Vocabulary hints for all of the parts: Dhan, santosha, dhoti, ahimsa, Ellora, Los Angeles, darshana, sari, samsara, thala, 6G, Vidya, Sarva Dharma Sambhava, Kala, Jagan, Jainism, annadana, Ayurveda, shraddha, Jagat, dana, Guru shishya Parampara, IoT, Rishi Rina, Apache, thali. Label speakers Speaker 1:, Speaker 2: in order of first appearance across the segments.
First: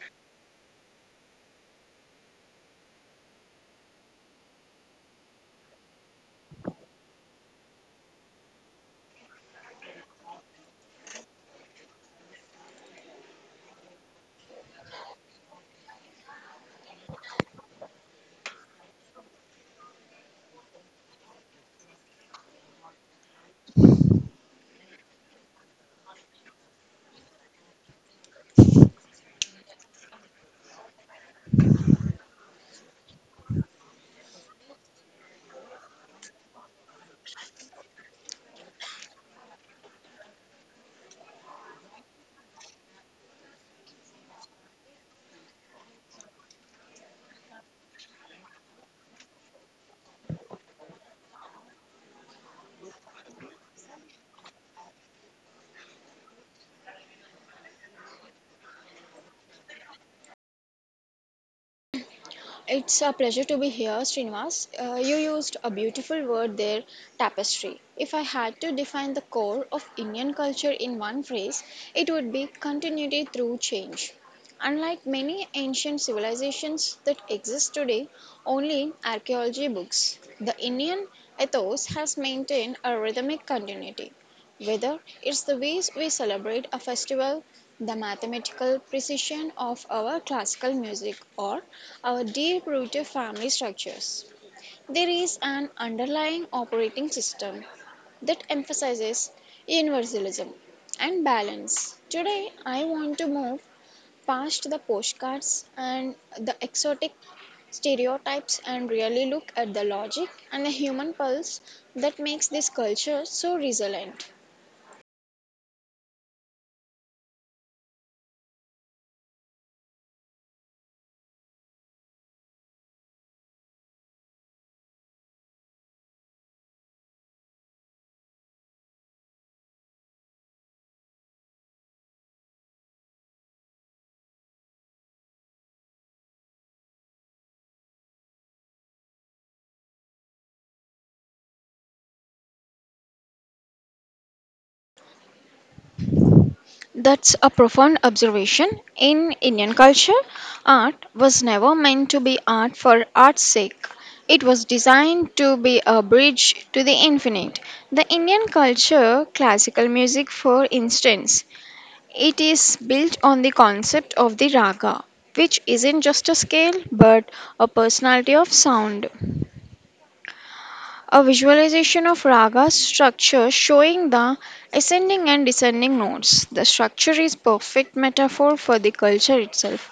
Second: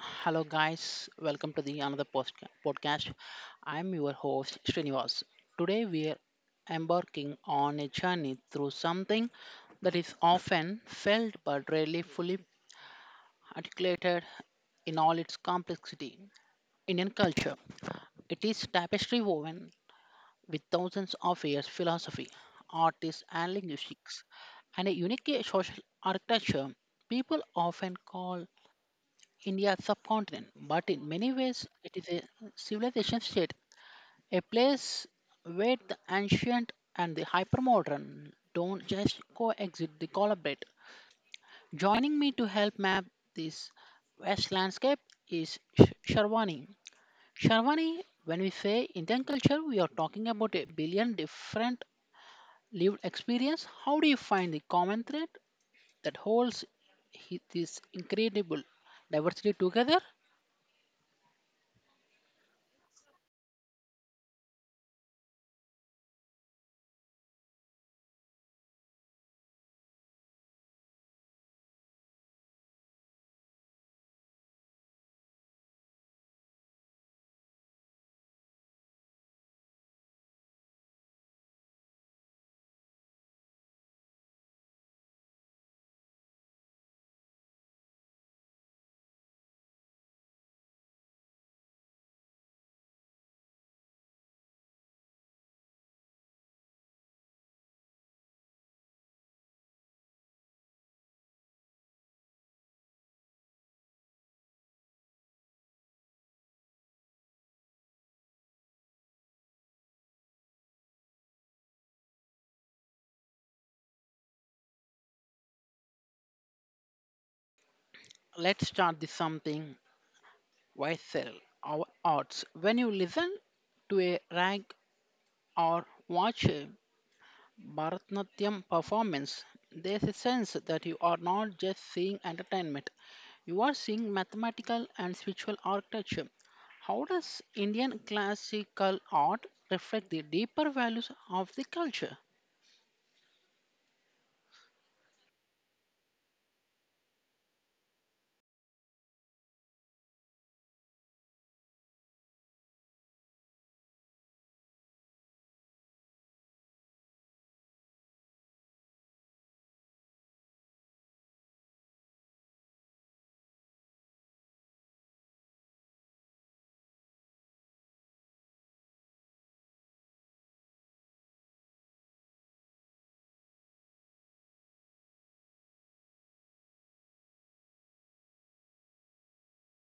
Speaker 1: Hello, guys. Welcome to the another post- podcast. I'm your host Srinivas. Today we are embarking on a journey through something that is often felt but rarely fully articulated in all its complexity: Indian culture. It is tapestry woven with thousands of years philosophy, artists, and linguistics, and a unique social architecture. People often call India subcontinent, but in many ways it is a civilization state, a place where the ancient and the hypermodern don't just coexist, they collaborate. Joining me to help map this vast landscape is Sharwani. Sharwani, when we say Indian culture, we are talking about a billion different lived experience. How do you find the common thread that holds this incredible diversity together?
Speaker 2: It's a pleasure to be here, Srinivas. You used a beautiful word there, tapestry. If I had to define the core of Indian culture in one phrase, it would be continuity through change. Unlike many ancient civilizations that exist today, only in archaeology books, the Indian ethos has maintained a rhythmic continuity. Whether it's the ways we celebrate a festival, the mathematical precision of our classical music, or our deep rooted family structures, there is an underlying operating system that emphasizes universalism and balance. Today, I want to move past the postcards and the exotic stereotypes and really look at the logic and the human pulse that makes this culture so resilient.
Speaker 1: Let's start this something. Why sell our arts? When you listen to a rag or watch a Bharatanatyam performance, there's a sense that you are not just seeing entertainment, you are seeing mathematical and spiritual architecture. How does Indian classical art reflect the deeper values of the culture?
Speaker 2: That's a profound observation. In Indian culture, art was never meant to be art for art's sake. It was designed to be a bridge to the infinite. The Indian culture, classical music for instance, it is built on the concept of the raga, which isn't just a scale but a personality of sound a visualization of raga structure showing the ascending and descending notes. The structure is perfect metaphor for the culture itself.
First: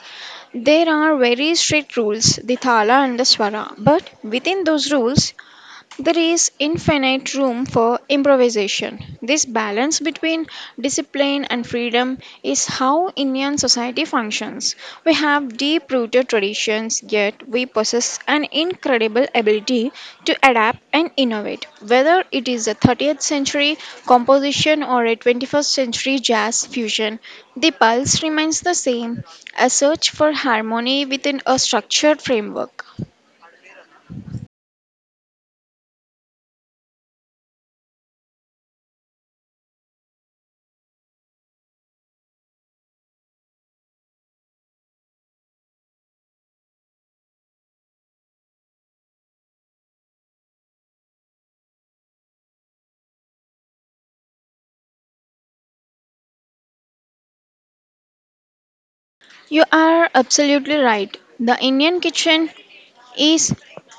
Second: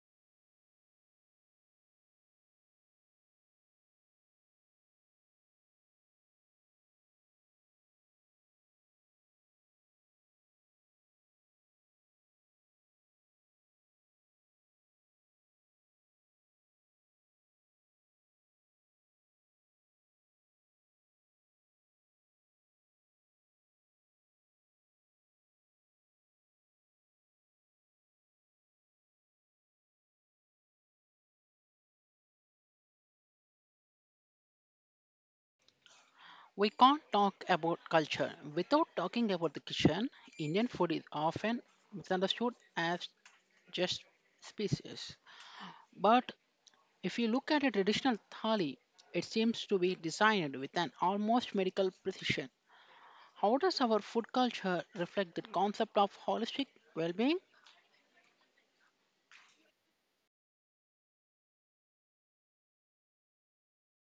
Speaker 2: There are very strict rules, the thala and the swara, but within those rules, there is infinite room for improvisation. This balance between discipline and freedom is how Indian society functions. We have deep rooted traditions, yet we possess an incredible ability to adapt and innovate. Whether it is a 30th century composition or a 21st century jazz fusion, the pulse remains the same a search for harmony within a structured framework.
Speaker 1: We can't talk about culture without talking about the kitchen. Indian food is often misunderstood as just species, but if you look at a traditional thali, it seems to be designed with an almost medical precision. How does our food culture reflect the concept of holistic well-being?
Speaker 2: You are absolutely right. The Indian kitchen is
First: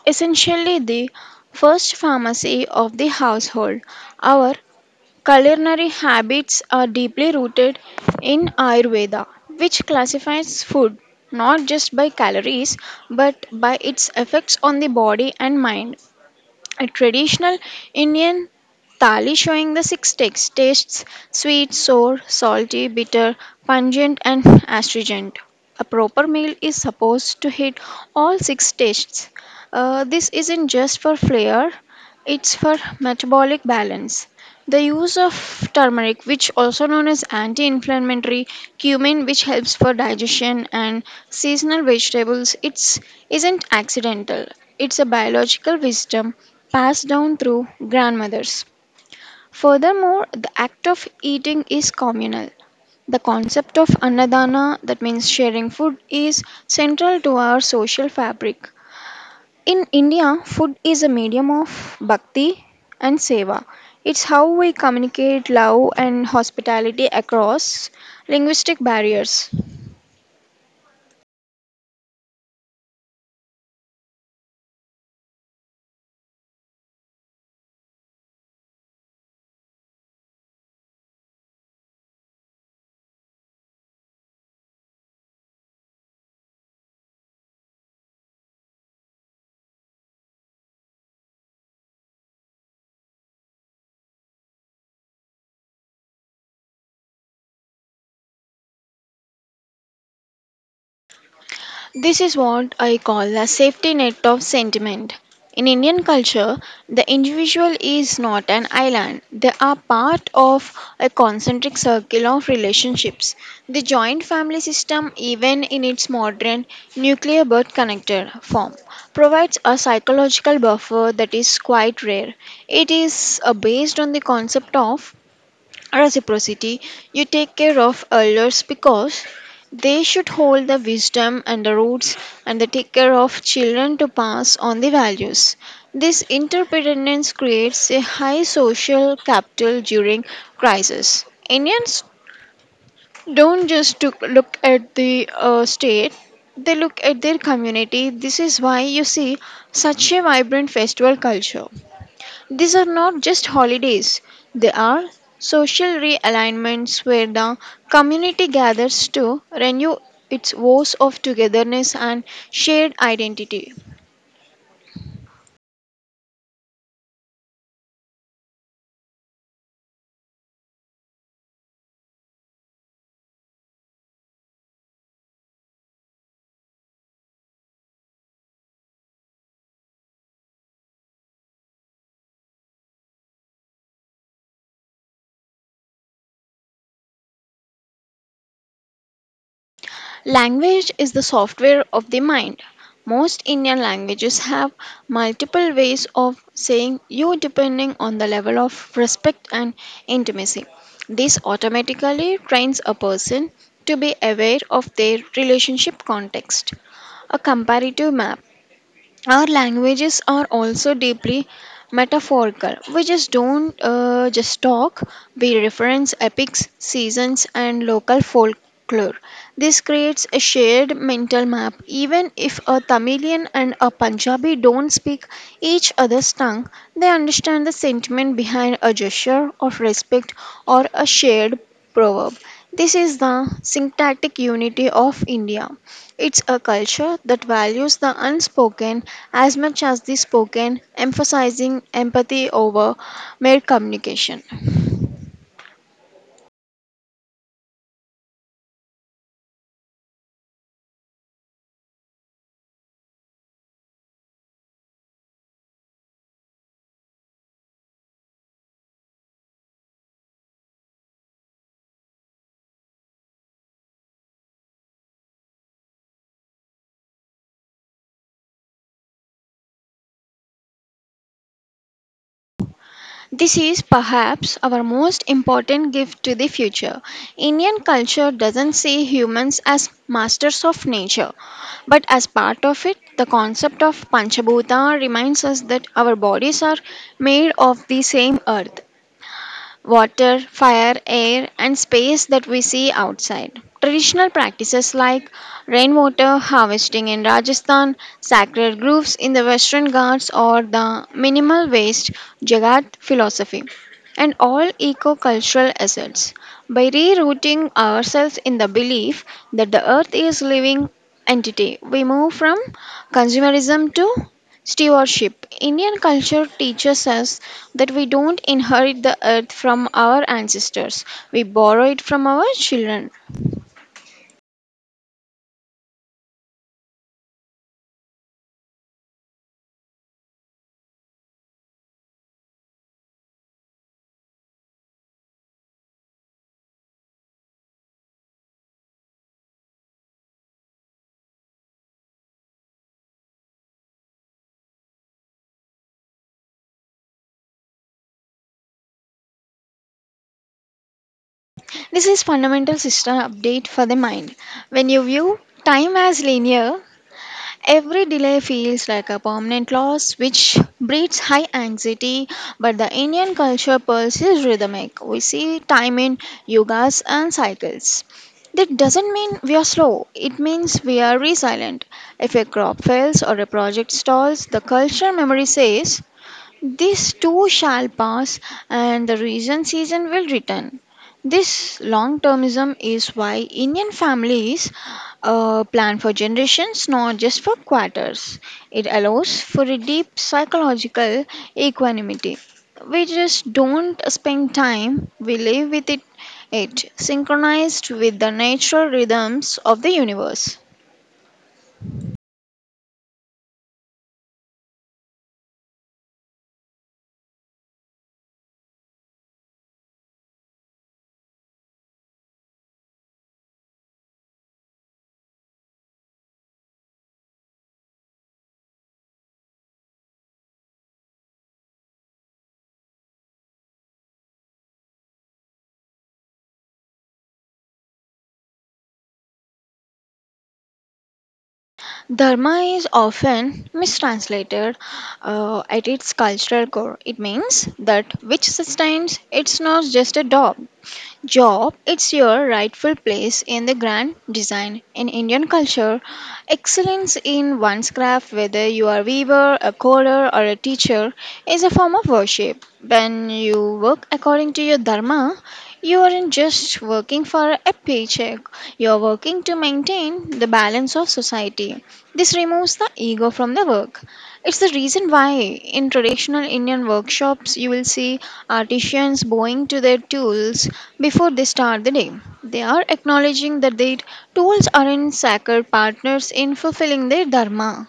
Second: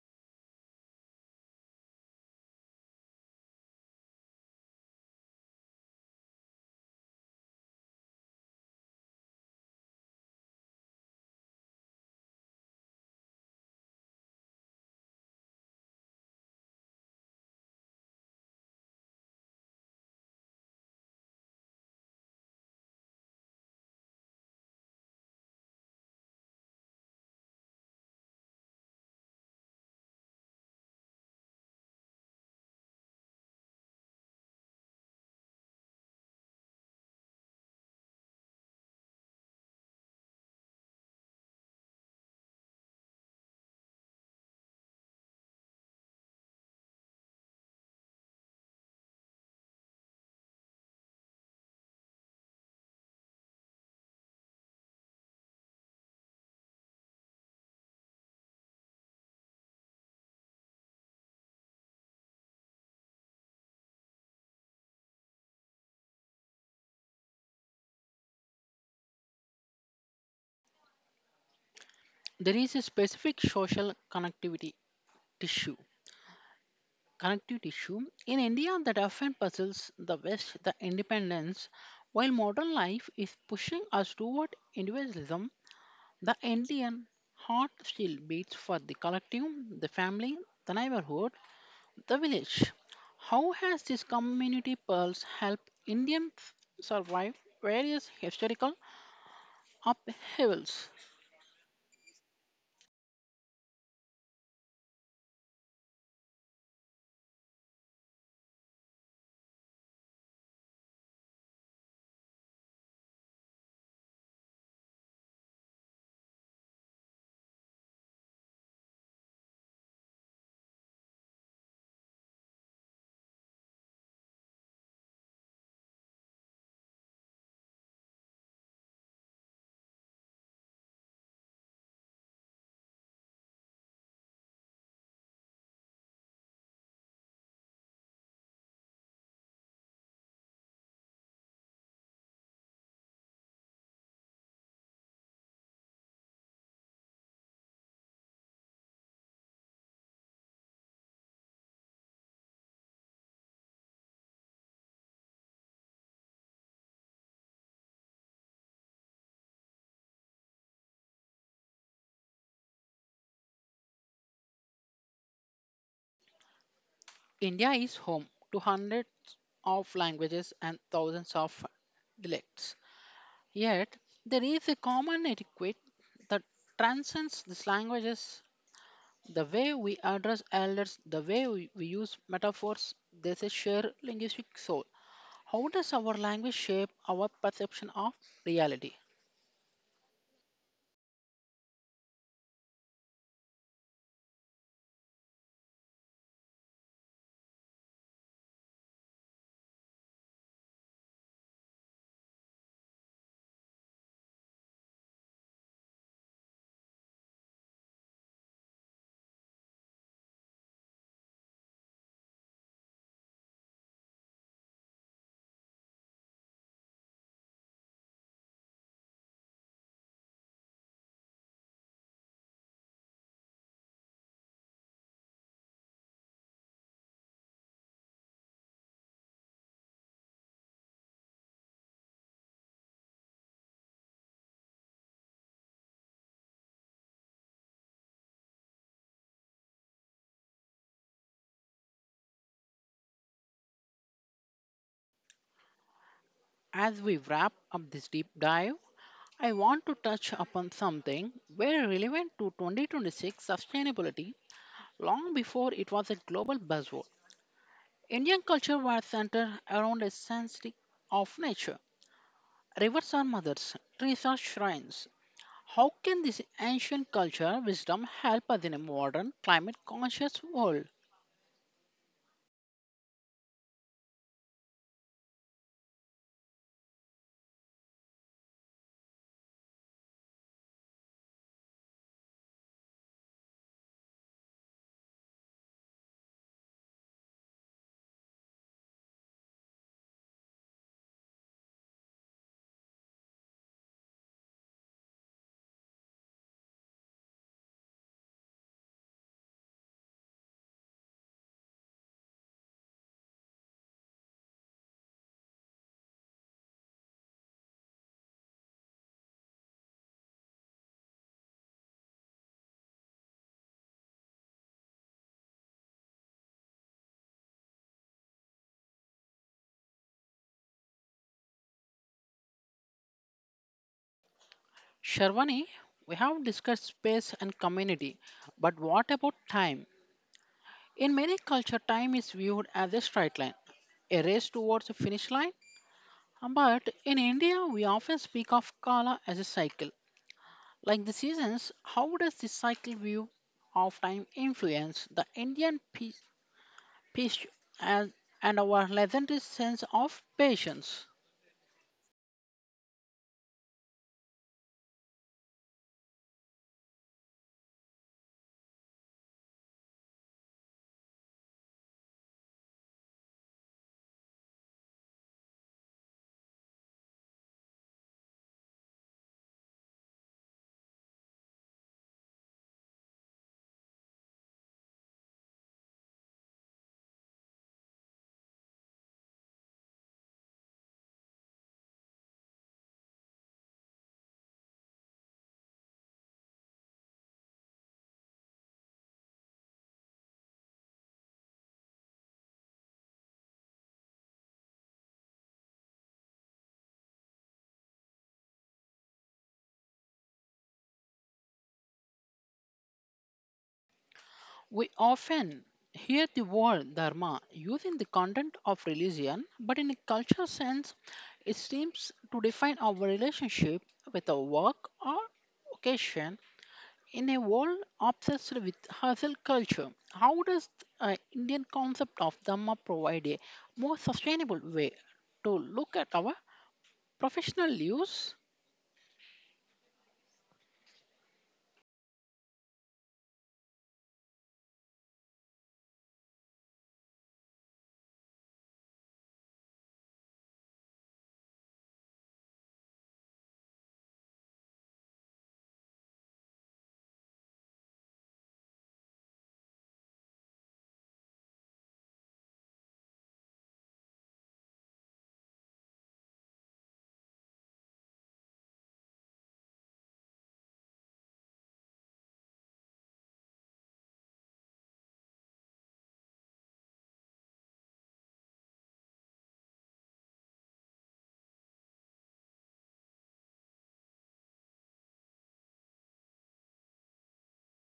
Speaker 2: essentially the first pharmacy of the household. Our culinary habits are deeply rooted in Ayurveda, which classifies food not just by calories but by its effects on the body and mind. A traditional Indian thali showing the six takes tastes sweet, sour, salty, bitter, pungent, and astringent. A proper meal is supposed to hit all six tastes. This isn't just for flair, it's for metabolic balance. The use of turmeric, which also known as anti-inflammatory, cumin, which helps for digestion, and seasonal vegetables, it's isn't accidental. It's a biological wisdom passed down through grandmothers. Furthermore, the act of eating is communal. The concept of annadana, that means sharing food, is central to our social fabric. In India, food is a medium of bhakti and seva. It's how we communicate love and hospitality across linguistic barriers.
Speaker 1: There is a specific social tissue, connective tissue in India that often puzzles the West. The independence, while modern life is pushing us toward individualism, the Indian heart still beats for the collective, the family, the neighborhood, the village. How has this community pulse helped Indians survive various historical upheavals?
Speaker 2: This is what I call a safety net of sentiment. In Indian culture, the individual is not an island. They are part of a concentric circle of relationships. The joint family system, even in its modern nuclear but connected form, provides a psychological buffer that is quite rare. It is based on the concept of reciprocity. You take care of elders because they should hold the wisdom and the roots, and they take care of children to pass on the values. This interdependence creates a high social capital during crisis. Indians don't just to look at the state, they look at their community. This is why you see such a vibrant festival culture. These are not just holidays, they are social realignments where the community gathers to renew its vows of togetherness and shared identity.
Speaker 1: India is home to hundreds of languages and thousands of dialects. Yet, there is a common etiquette that transcends these languages. The way we address elders, the way we use metaphors, there's a shared linguistic soul. How does our language shape our perception of reality?
Speaker 2: Language is the software of the mind. Most Indian languages have multiple ways of saying you depending on the level of respect and intimacy. This automatically trains a person to be aware of their relationship context. A comparative map our languages are also deeply metaphorical. We just don't just talk, we reference epics, seasons, and local folklore. This creates a shared mental map. Even if a Tamilian and a Punjabi don't speak each other's tongue, they understand the sentiment behind a gesture of respect or a shared proverb. This is the syntactic unity of India. It's a culture that values the unspoken as much as the spoken, emphasizing empathy over mere communication.
Speaker 1: As we wrap up this deep dive, I want to touch upon something very relevant to 2026 sustainability long before it was a global buzzword. Indian culture was centered around a sense of nature. Rivers are mothers, trees are shrines. How can this ancient culture wisdom help us in a modern climate conscious world?
Speaker 2: This is perhaps our most important gift to the future. Indian culture doesn't see humans as masters of nature, but as part of it, the concept of Panchabhuta reminds us that our bodies are made of the same earth. Water, fire, air, and space that we see outside. Traditional practices like rainwater harvesting in Rajasthan, sacred groves in the Western Ghats, or the minimal waste Jagat philosophy, and all eco cultural assets. By rerouting ourselves in the belief that the earth is living entity, we move from consumerism to stewardship. Indian culture teaches us that we don't inherit the earth from our ancestors, we borrow it from our children.
Speaker 1: Sharwani, we have discussed space and community, but what about time? In many cultures, time is viewed as a straight line a race towards a finish line. But in India, we often speak of Kala as a cycle. Like the seasons, how does the cycle view of time influence the Indian peace, peace and, and our legendary sense of patience?
Speaker 2: This is fundamental system update for the mind. When you view time as linear, every delay feels like a permanent loss, which breeds high anxiety. But the Indian culture pulse is rhythmic. We see time in yogas and cycles. That doesn't mean we are slow, it means we are resilient. If a crop fails or a project stalls, the culture memory says this too shall pass, and the reason season will return. This long termism is why Indian families plan for generations, not just for quarters. It allows for a deep psychological equanimity. We just don't spend time, we live with it, it synchronized with the natural rhythms of the universe.
Speaker 1: We often hear the word dharma using the content of religion, but in a cultural sense, it seems to define our relationship with our work or vocation. In a world obsessed with hustle culture, how does Indian concept of Dhamma provide a more sustainable way to look at our professional lives?
Speaker 2: Dharma is often mistranslated at its cultural core. It means that which sustains, it's not just a dog job, it's your rightful place in the grand design. In Indian culture, excellence in one's craft, whether you are a weaver, a coder, or a teacher, is a form of worship. When you work according to your dharma, you aren't just working for a paycheck, you're working to maintain the balance of society. This removes the ego from the work. It's the reason why in traditional Indian workshops you will see artisans bowing to their tools before they start the day. They are acknowledging that their tools aren't sacred partners in fulfilling their dharma.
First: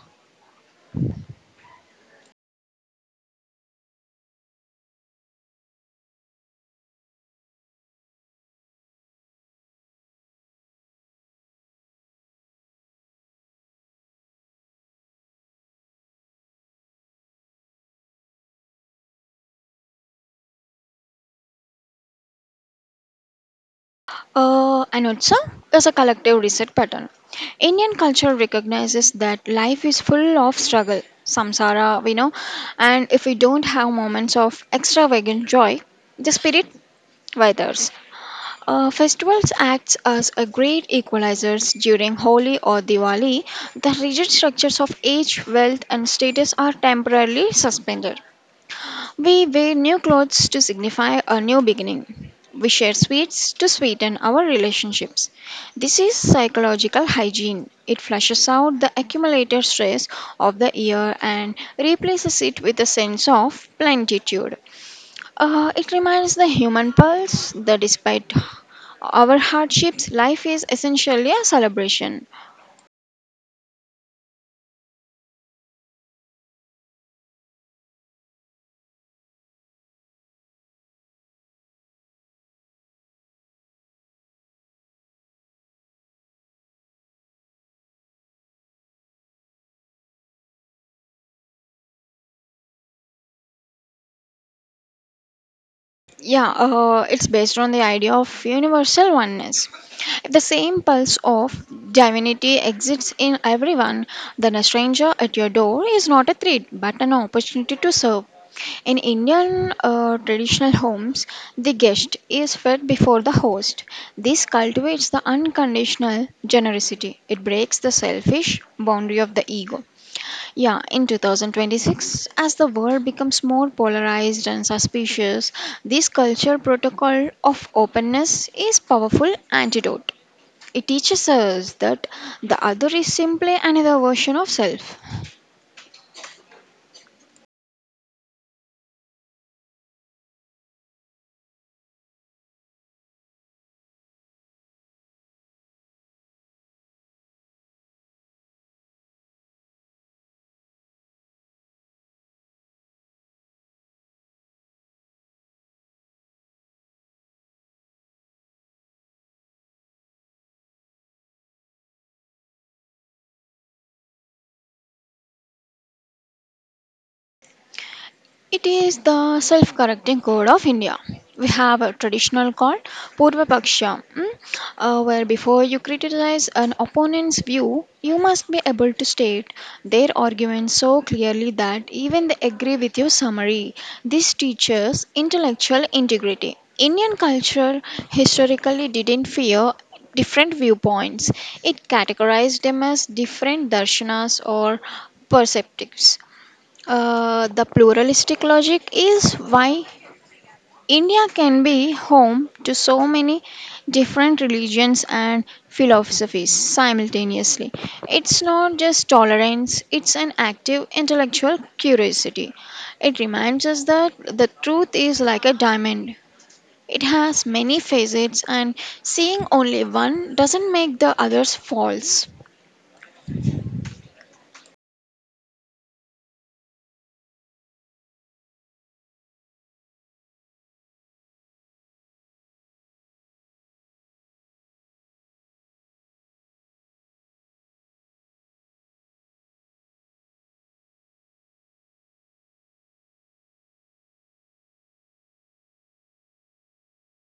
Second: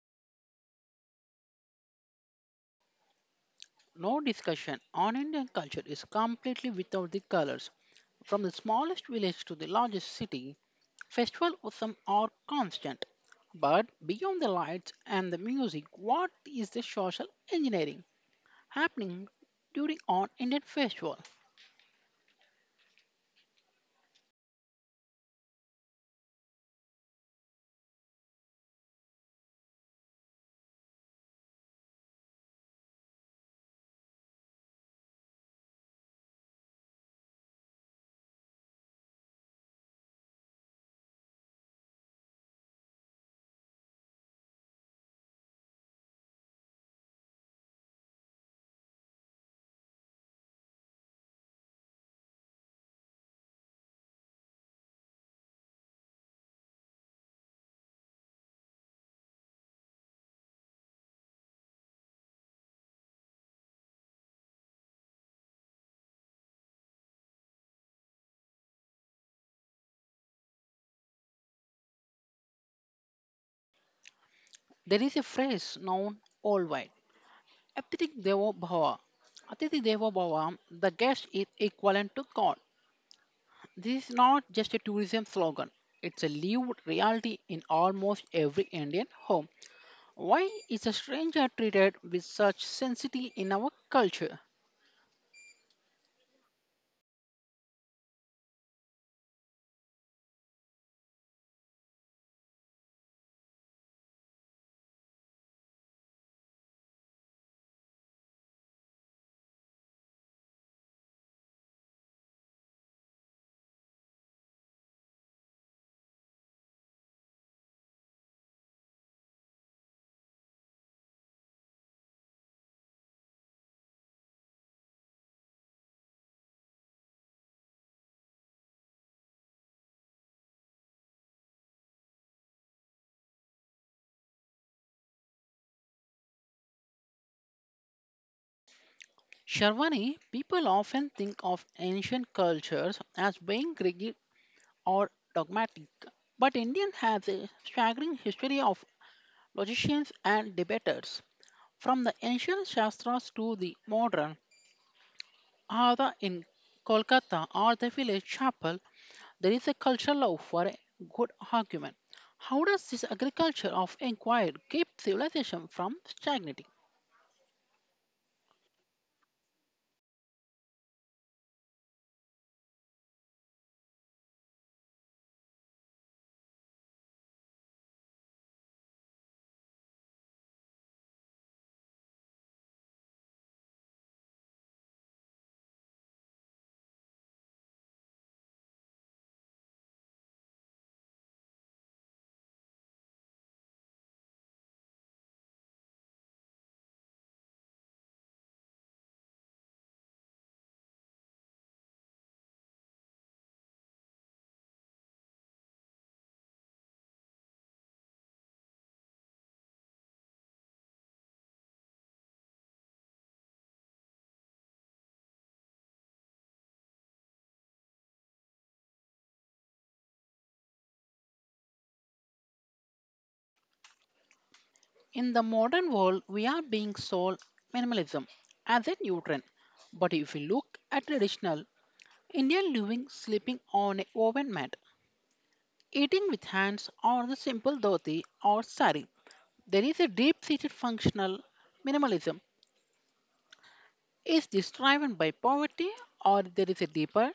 Speaker 1: No discussion on Indian culture is completely without the colors. From the smallest village to the largest city, festival or are constant. But beyond the lights and the music, what is the social engineering happening during on Indian festival?
Speaker 2: And also, there's a collective reset pattern. Indian culture recognizes that life is full of struggle, samsara, we know, and if we don't have moments of extravagant joy, the spirit withers. Festivals act as a great equalizers during Holi or Diwali. The rigid structures of age, wealth, and status are temporarily suspended. We wear new clothes to signify a new beginning. We share sweets to sweeten our relationships. This is psychological hygiene. It flushes out the accumulated stress of the year and replaces it with a sense of plenitude. It reminds the human pulse that despite our hardships, life is essentially a celebration.
Speaker 1: There is a phrase known worldwide, "Atithi Devo Bhava. Atithi Devo Bhava," the guest is equivalent to God. This is not just a tourism slogan, it's a lived reality in almost every Indian home. Why is a stranger treated with such sensitivity in our culture?
Speaker 2: Yeah, it's based on the idea of universal oneness. If the same pulse of divinity exists in everyone, then a stranger at your door is not a threat but an opportunity to serve. In Indian traditional homes, the guest is fed before the host. This cultivates the unconditional generosity, it breaks the selfish boundary of the ego. Yeah, in 2026, as the world becomes more polarized and suspicious, this culture protocol of openness is powerful antidote. It teaches us that the other is simply another version of self.
Speaker 1: Sharwani, people often think of ancient cultures as being rigid or dogmatic, but Indian has a staggering history of logicians and debaters. From the ancient Shastras to the modern Ada in Kolkata or the village chapel, there is a cultural love for a good argument. How does this agriculture of inquiry keep civilization from stagnating?
Speaker 2: It is the self correcting code of India. We have a traditional called Purva Paksha, mm, where before you criticize an opponent's view, you must be able to state their argument so clearly that even they agree with your summary. This teaches intellectual integrity. Indian culture historically didn't fear different viewpoints. It categorized them as different darshanas or perceptives. The pluralistic logic is why India can be home to so many different religions and philosophies simultaneously. It's not just tolerance, it's an active intellectual curiosity. It reminds us that the truth is like a diamond. It has many facets, and seeing only one doesn't make the others false.
Speaker 1: In the modern world, we are being sold minimalism as a new trend. But if we look at traditional Indian living, sleeping on a woven mat, eating with hands, or the simple dhoti or sari, there is a deep-seated functional minimalism. Is this driven by poverty or there is a deeper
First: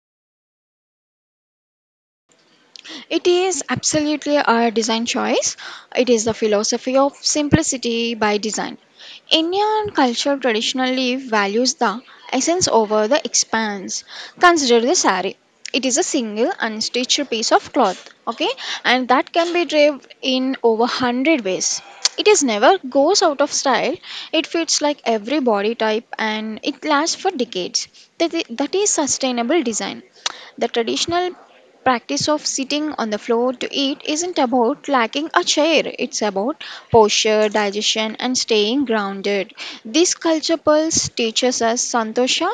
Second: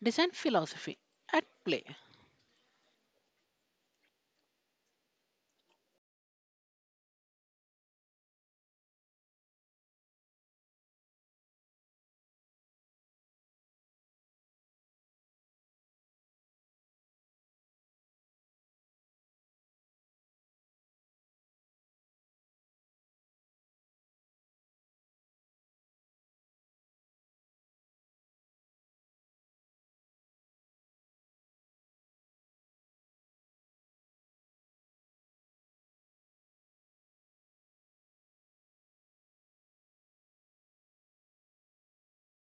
Speaker 1: design philosophy at play?
Speaker 2: It is absolutely a design choice. It is the philosophy of simplicity by design. Indian culture traditionally values the essence over the expanse. Consider the saree. It is a single unstitched piece of cloth, okay, and that can be draped in over 100 ways. It is never goes out of style. It fits like every body type and it lasts for decades. That is sustainable design. The traditional practice of sitting on the floor to eat isn't about lacking a chair, it's about posture, digestion, and staying grounded. This culture pulse teaches us santosha,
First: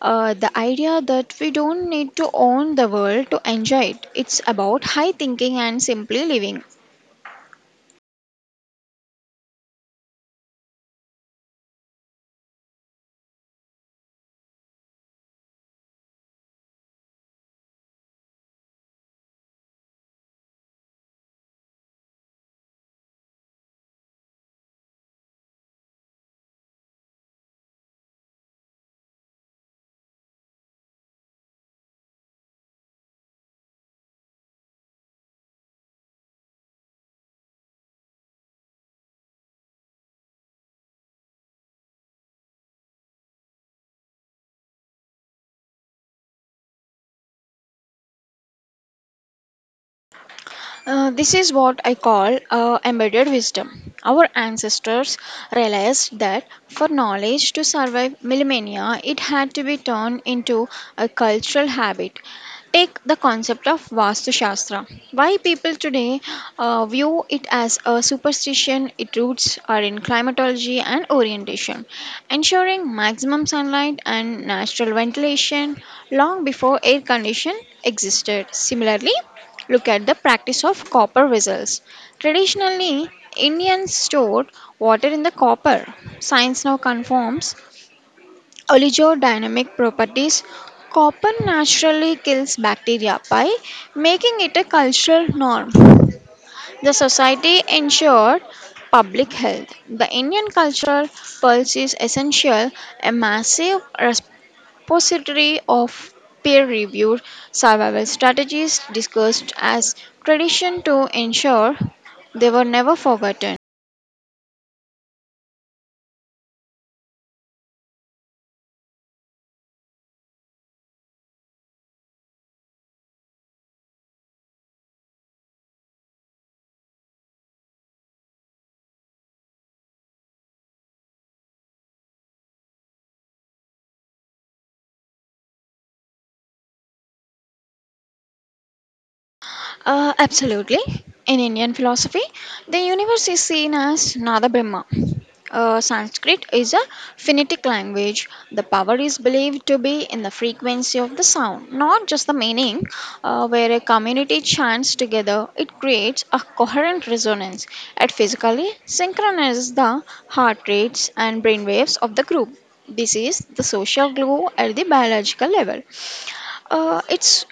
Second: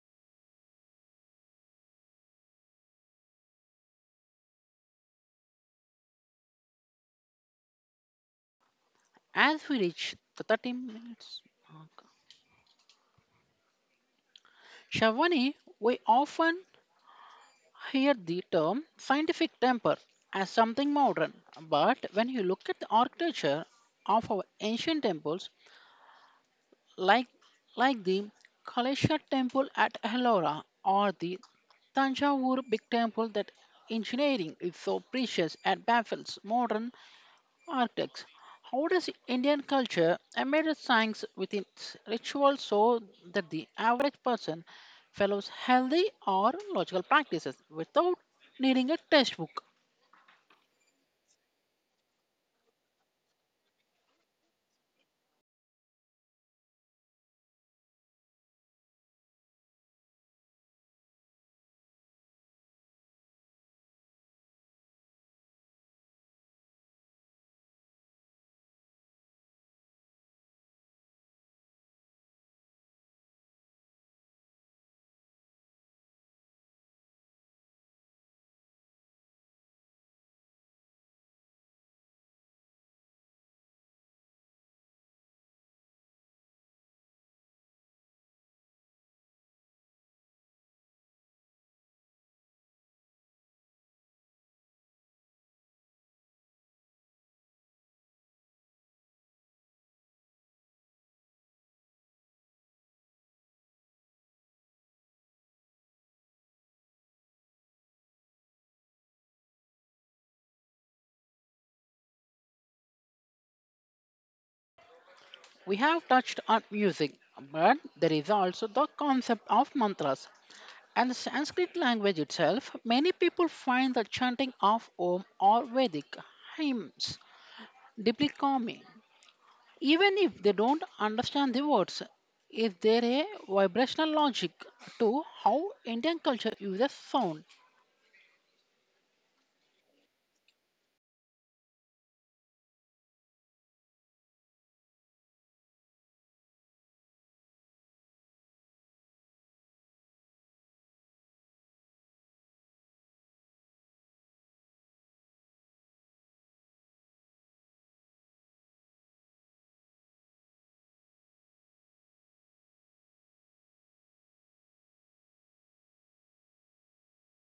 Speaker 2: the idea that we don't need to own the world to enjoy it. It's about high thinking and simply living.
Speaker 1: As we reach the 30 minutes mark, Shavani, we often hear the term scientific temper as something modern, but when you look at the architecture of our ancient temples, like the Kalesha temple at Ellora or the Tanjavur big temple, that engineering is so precious and baffles modern architects. How does Indian culture embrace science with its rituals so that the average person follows healthy or logical practices without needing a textbook?
Speaker 2: This is what I call embedded wisdom. Our ancestors realized that for knowledge to survive millennia, it had to be turned into a cultural habit. Take the concept of Vastu Shastra. Why people today view it as a superstition, its roots are in climatology and orientation, ensuring maximum sunlight and natural ventilation long before air condition existed. Similarly, look at the practice of copper vessels. Traditionally, Indians stored water in the copper. Science now confirms oligodynamic properties. Copper naturally kills bacteria by making it a cultural norm. The society ensured public health. The Indian cultural pulse is essential, a massive responsibility repository of peer-reviewed survival strategies discussed as tradition to ensure they were never forgotten.
Speaker 1: We have touched on music, but there is also the concept of mantras. And the Sanskrit language itself, many people find the chanting of Om or Vedic hymns deeply calming, even if they don't understand the words. Is there a vibrational logic to how Indian culture uses sound?
Speaker 2: Absolutely. In Indian philosophy, the universe is seen as Nada Brahma. Sanskrit is a phonetic language. The power is believed to be in the frequency of the sound, not just the meaning. Where a community chants together, it creates a coherent resonance. It physically synchronizes the heart rates and brain waves of the group. This is the social glue at the biological level. Uh, it's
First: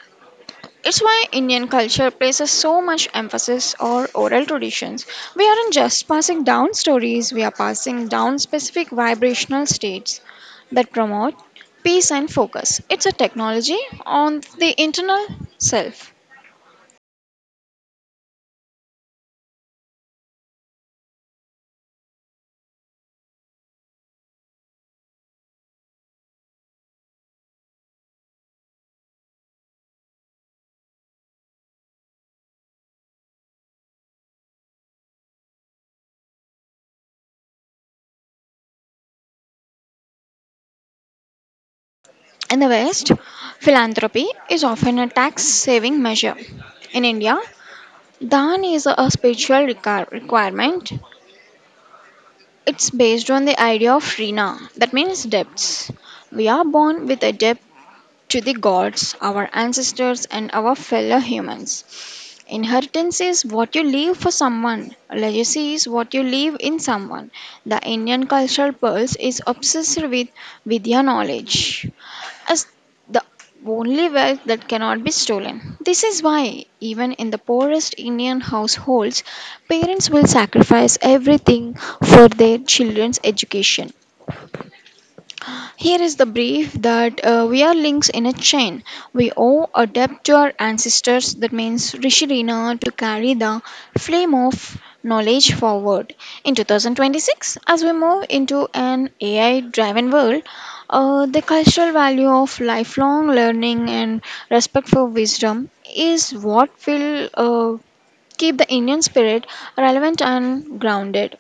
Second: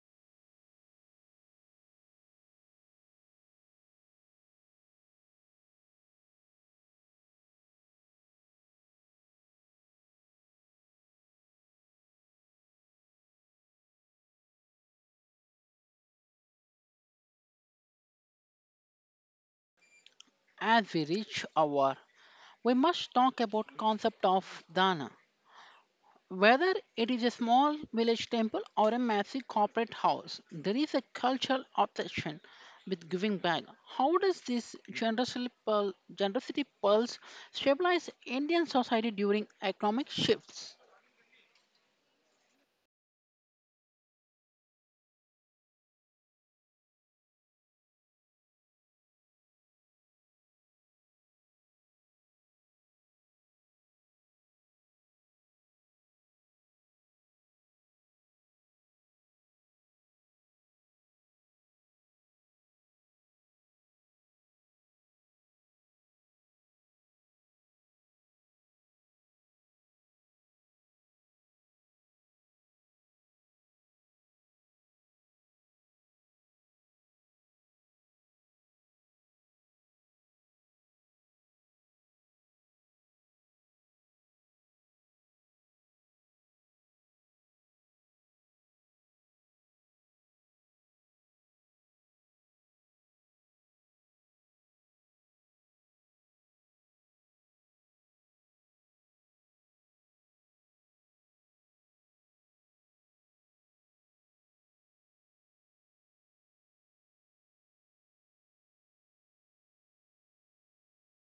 Speaker 2: it's why Indian culture places so much emphasis on oral traditions. We aren't just passing down stories, we are passing down specific vibrational states that promote peace and focus. It's a technology on the internal self.
Speaker 1: As we reach our, we must talk about concept of dana. Whether it is a small village temple or a massive corporate house, there is a cultural obsession with giving back. How does this generosity pulse stabilize Indian society during economic shifts?
Speaker 2: In the West, philanthropy is often a tax saving measure. In India, Dhan is a spiritual requirement. It's based on the idea of Rina, that means debts. We are born with a debt to the gods, our ancestors, and our fellow humans. Inheritance is what you leave for someone, legacy is what you leave in someone. The Indian cultural pulse is obsessed with Vidya knowledge as the only wealth that cannot be stolen. This is why, even in the poorest Indian households, parents will sacrifice everything for their children's education. Here is the brief that we are links in a chain. We owe a debt to our ancestors, that means Rishi Rina, to carry the flame of knowledge forward. In 2026, as we move into an AI driven world, the cultural value of lifelong learning and respect for wisdom is what will keep the Indian spirit relevant and grounded.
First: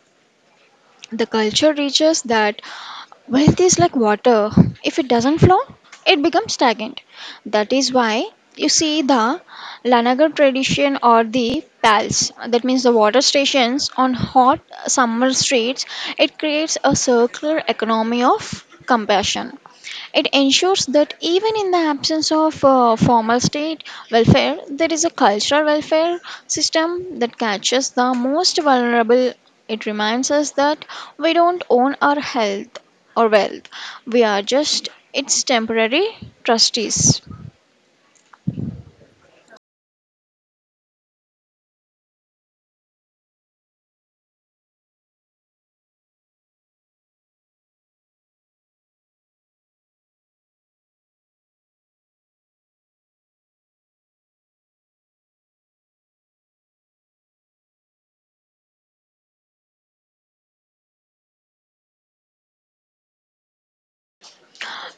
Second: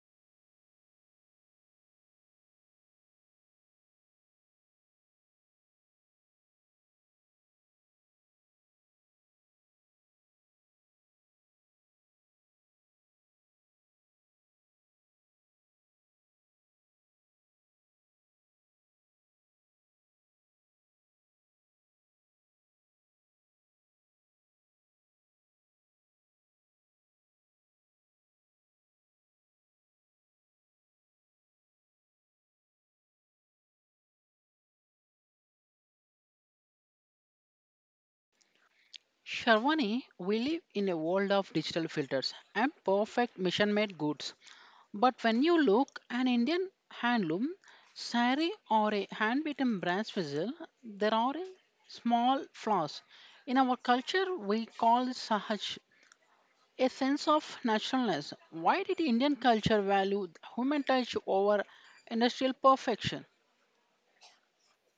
Speaker 2: The culture reaches that wealth is like water. If it doesn't flow, it becomes stagnant. That is why you see the Lanagar tradition or the pals, that means the water stations on hot summer streets, it creates a circular economy of compassion. It ensures that even in the absence of formal state welfare, there is a cultural welfare system that catches the most vulnerable. It reminds us that we don't own our health or wealth, we are just its temporary trustees.
Speaker 1: Sharwani, we live in a world of digital filters and perfect mission made goods. But when you look an Indian handloom sari or a hand beaten brass vessel, there are a small flaws. In our culture, we call this sahaj, a sense of naturalness. Why did Indian culture value human touch over industrial perfection?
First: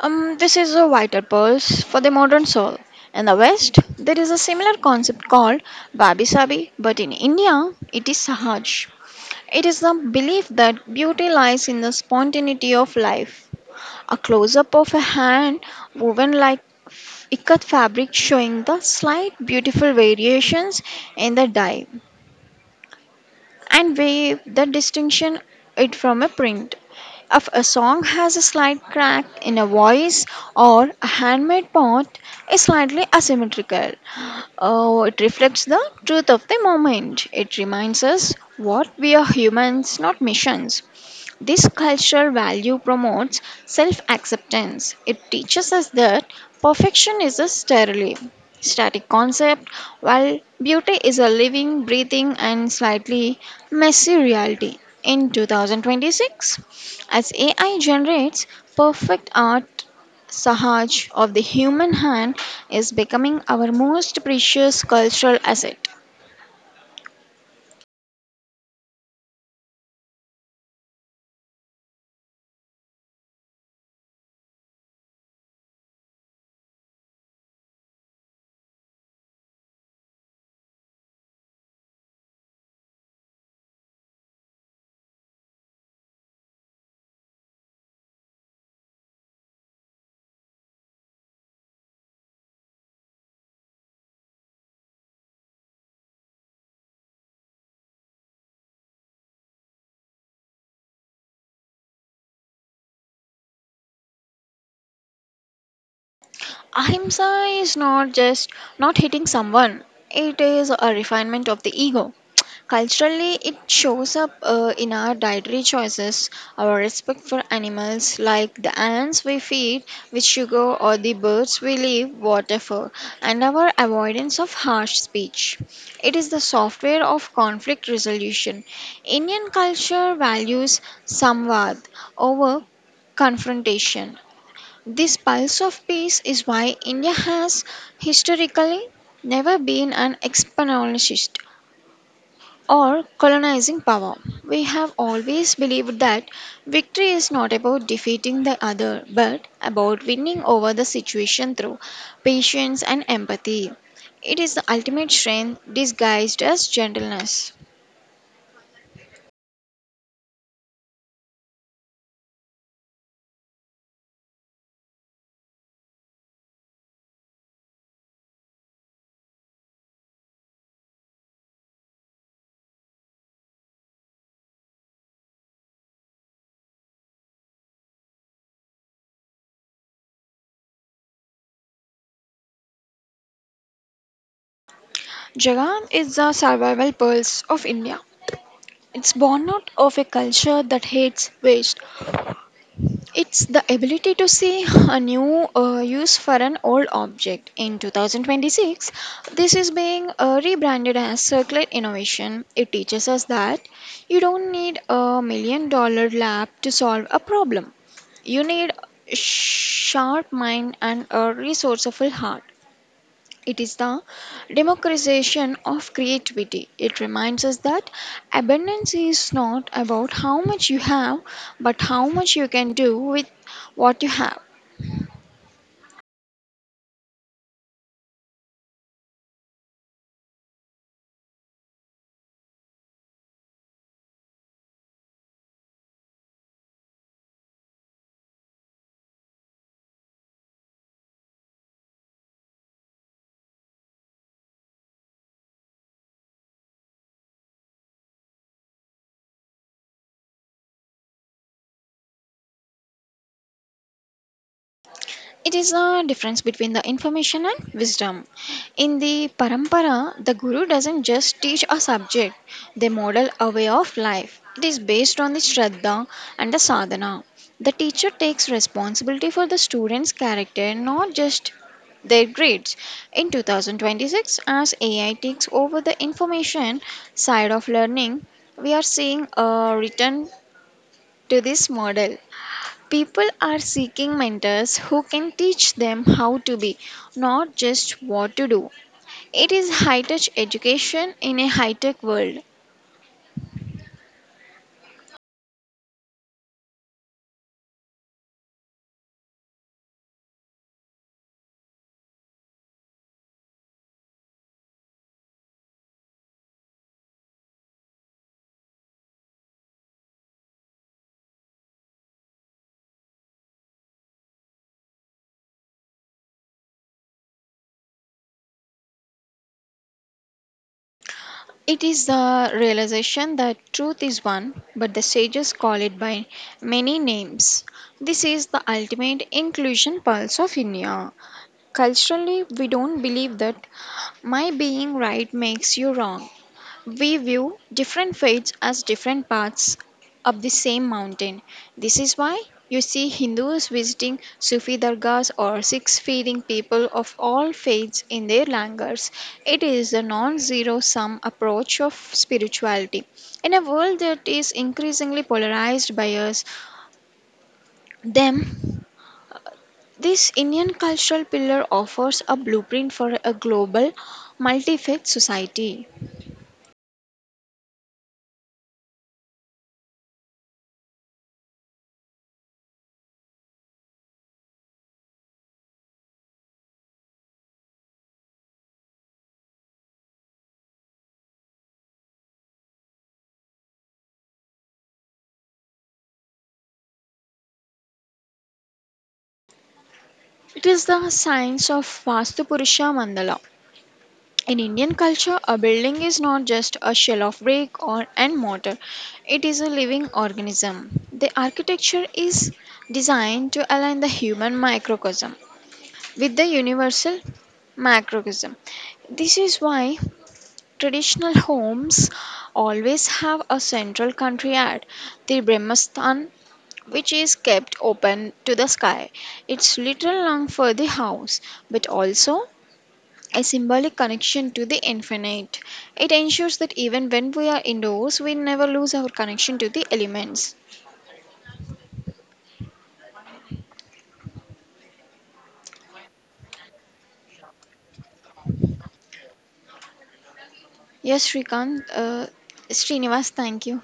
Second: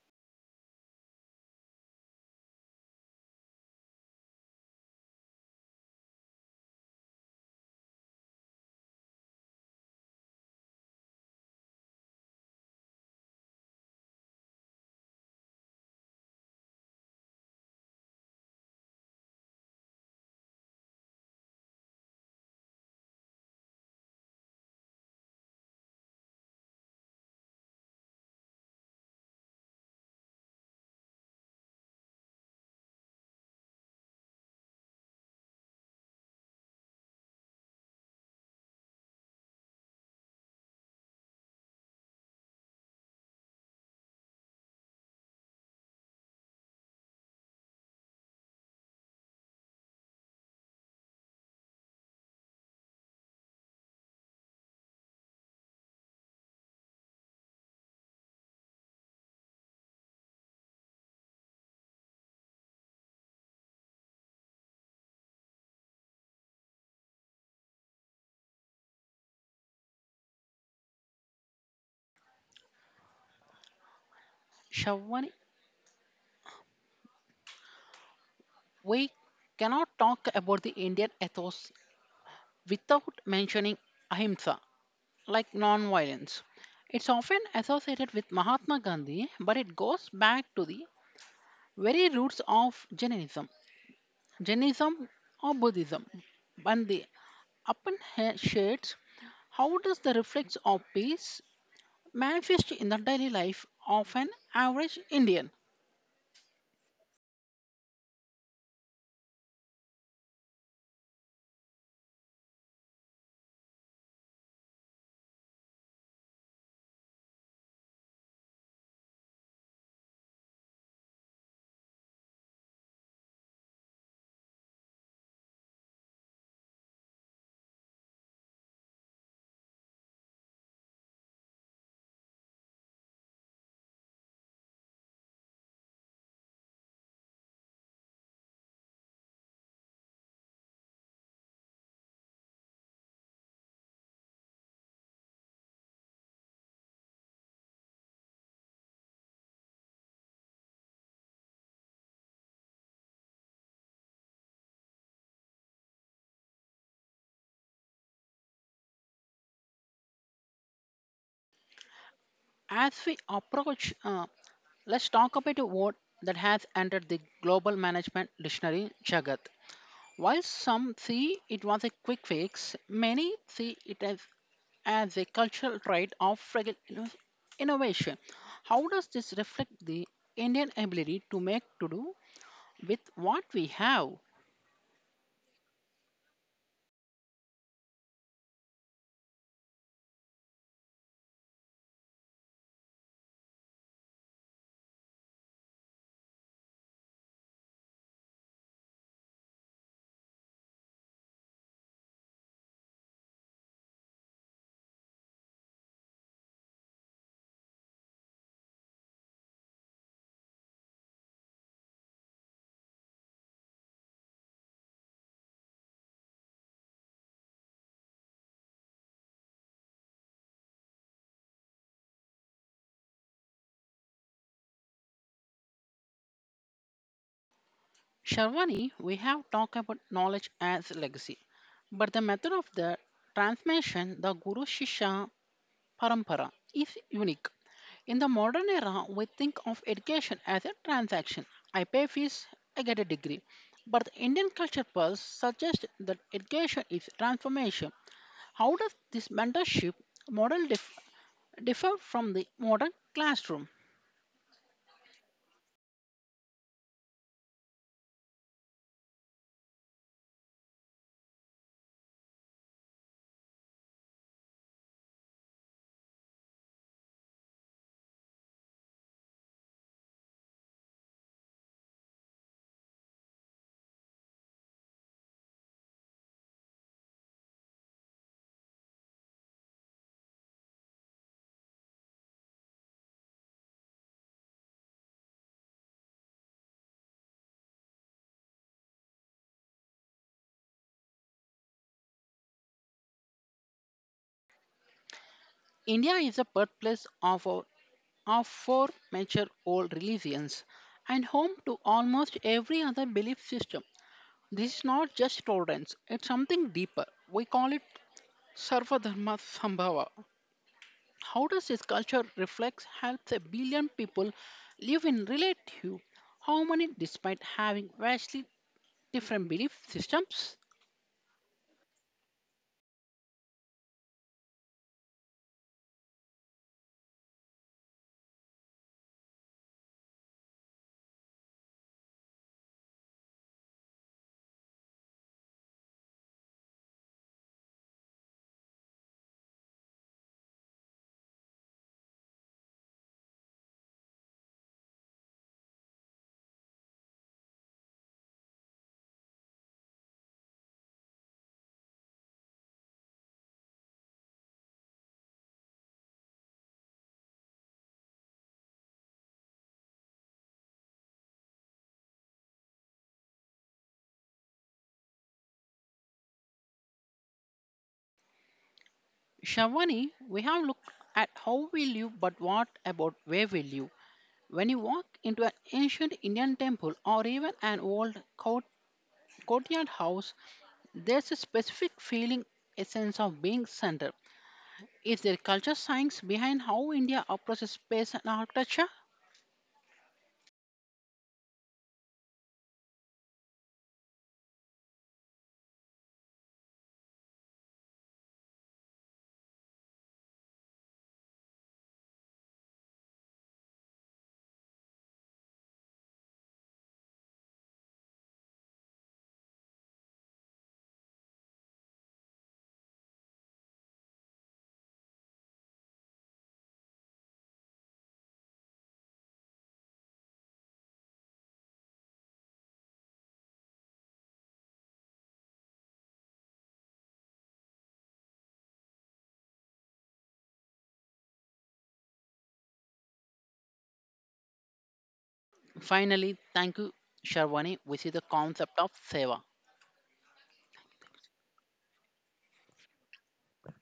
Speaker 2: This is a vital pulse for the modern soul. In the West, there is a similar concept called Babi Sabi, but in India, it is Sahaj. It is the belief that beauty lies in the spontaneity of life. A close up of a hand woven like ikat fabric showing the slight beautiful variations in the dye and wave the distinction it from a print if a song has a slight crack in a voice or a handmade part is slightly asymmetrical, oh, it reflects the truth of the moment. It reminds us what we are humans, not missions. This cultural value promotes self acceptance. It teaches us that perfection is a sterile, static concept, while beauty is a living, breathing, and slightly messy reality. In 2026, as AI generates perfect art, Sahaj of the human hand is becoming our most precious cultural asset.
Speaker 1: Sharwani, we cannot talk about the Indian ethos without mentioning ahimsa like non-violence. It's often associated with Mahatma Gandhi, but it goes back to the very roots of Jainism or Buddhism. And the upper shades, how does the reflex of peace manifest in the daily life of an average Indian?
Speaker 2: Ahimsa is not just not hitting someone, it is a refinement of the ego. Culturally, it shows up in our dietary choices, our respect for animals like the ants we feed with sugar or the birds we leave water for, and our avoidance of harsh speech. It is the software of conflict resolution. Indian culture values samvad over confrontation. This pulse of peace is why India has historically never been an expansionist or colonizing power. We have always believed that victory is not about defeating the other but about winning over the situation through patience and empathy. It is the ultimate strength disguised as gentleness.
Speaker 1: As we approach, let's talk about a word that has entered the global management dictionary, Jagat. While some see it was a quick fix, many see it as a cultural trait of fragile innovation. How does this reflect the Indian ability to make to do with what we have?
Speaker 2: Jagan is the survival pulse of India. It's born out of a culture that hates waste. It's the ability to see a new use for an old object. In 2026, this is being rebranded as circular innovation. It teaches us that you don't need a million dollar lab to solve a problem. You need a sharp mind and a resourceful heart. It is the democratization of creativity. It reminds us that abundance is not about how much you have, but how much you can do with what you have.
Speaker 1: Sharwani, we have talked about knowledge as legacy, but the method of the transmission, the Guru shishya Parampara, is unique. In the modern era, we think of education as a transaction. I pay fees, I get a degree. But the Indian culture pulse suggests that education is transformation. How does this mentorship model differ from the modern classroom?
Speaker 2: It is a difference between the information and wisdom. In the parampara, the guru doesn't just teach a subject, they model a way of life. It is based on the shraddha and the sadhana. The teacher takes responsibility for the student's character, not just their grades. In 2026, as AI takes over the information side of learning, we are seeing a return to this model. People are seeking mentors who can teach them how to be, not just what to do. It is high touch education in a high tech world.
Speaker 1: India is a birthplace of, our, of four major old religions and home to almost every other belief system. This is not just tolerance, it's something deeper. We call it Sarva Dharma Sambhava. How does this culture reflects helps a billion people live in relative harmony despite having vastly different belief systems?
Speaker 2: It is the realization that truth is one, but the sages call it by many names. This is the ultimate inclusion pulse of India. Culturally, we don't believe that my being right makes you wrong. We view different faiths as different parts of the same mountain. This is why you see Hindus visiting Sufi dargahs or Sikhs feeding people of all faiths in their langars. It is a non zero sum approach of spirituality. In a world that is increasingly polarized by us, them, this Indian cultural pillar offers a blueprint for a global multi faith society.
Speaker 1: Shavani, we have looked at how we live, but what about where we live? When you walk into an ancient Indian temple or even an old courtyard house, there's a specific feeling, a sense of being centered. Is there culture science behind how India approaches space and architecture?
Speaker 2: It is the science of Vastupurusha Mandala. In Indian culture, a building is not just a shell of brick or and mortar. It is a living organism. The architecture is designed to align the human microcosm with the universal macrocosm. This is why traditional homes always have a central courtyard, the Brahmasthan, which is kept open to the sky. It's little long for the house, but also a symbolic connection to the infinite. It ensures that even when we are indoors, we never lose our connection to the elements.
Speaker 1: Finally, thank you, Sharwani. We see the concept of seva.
Speaker 2: Yes, Srikant, Srinivas, thank you.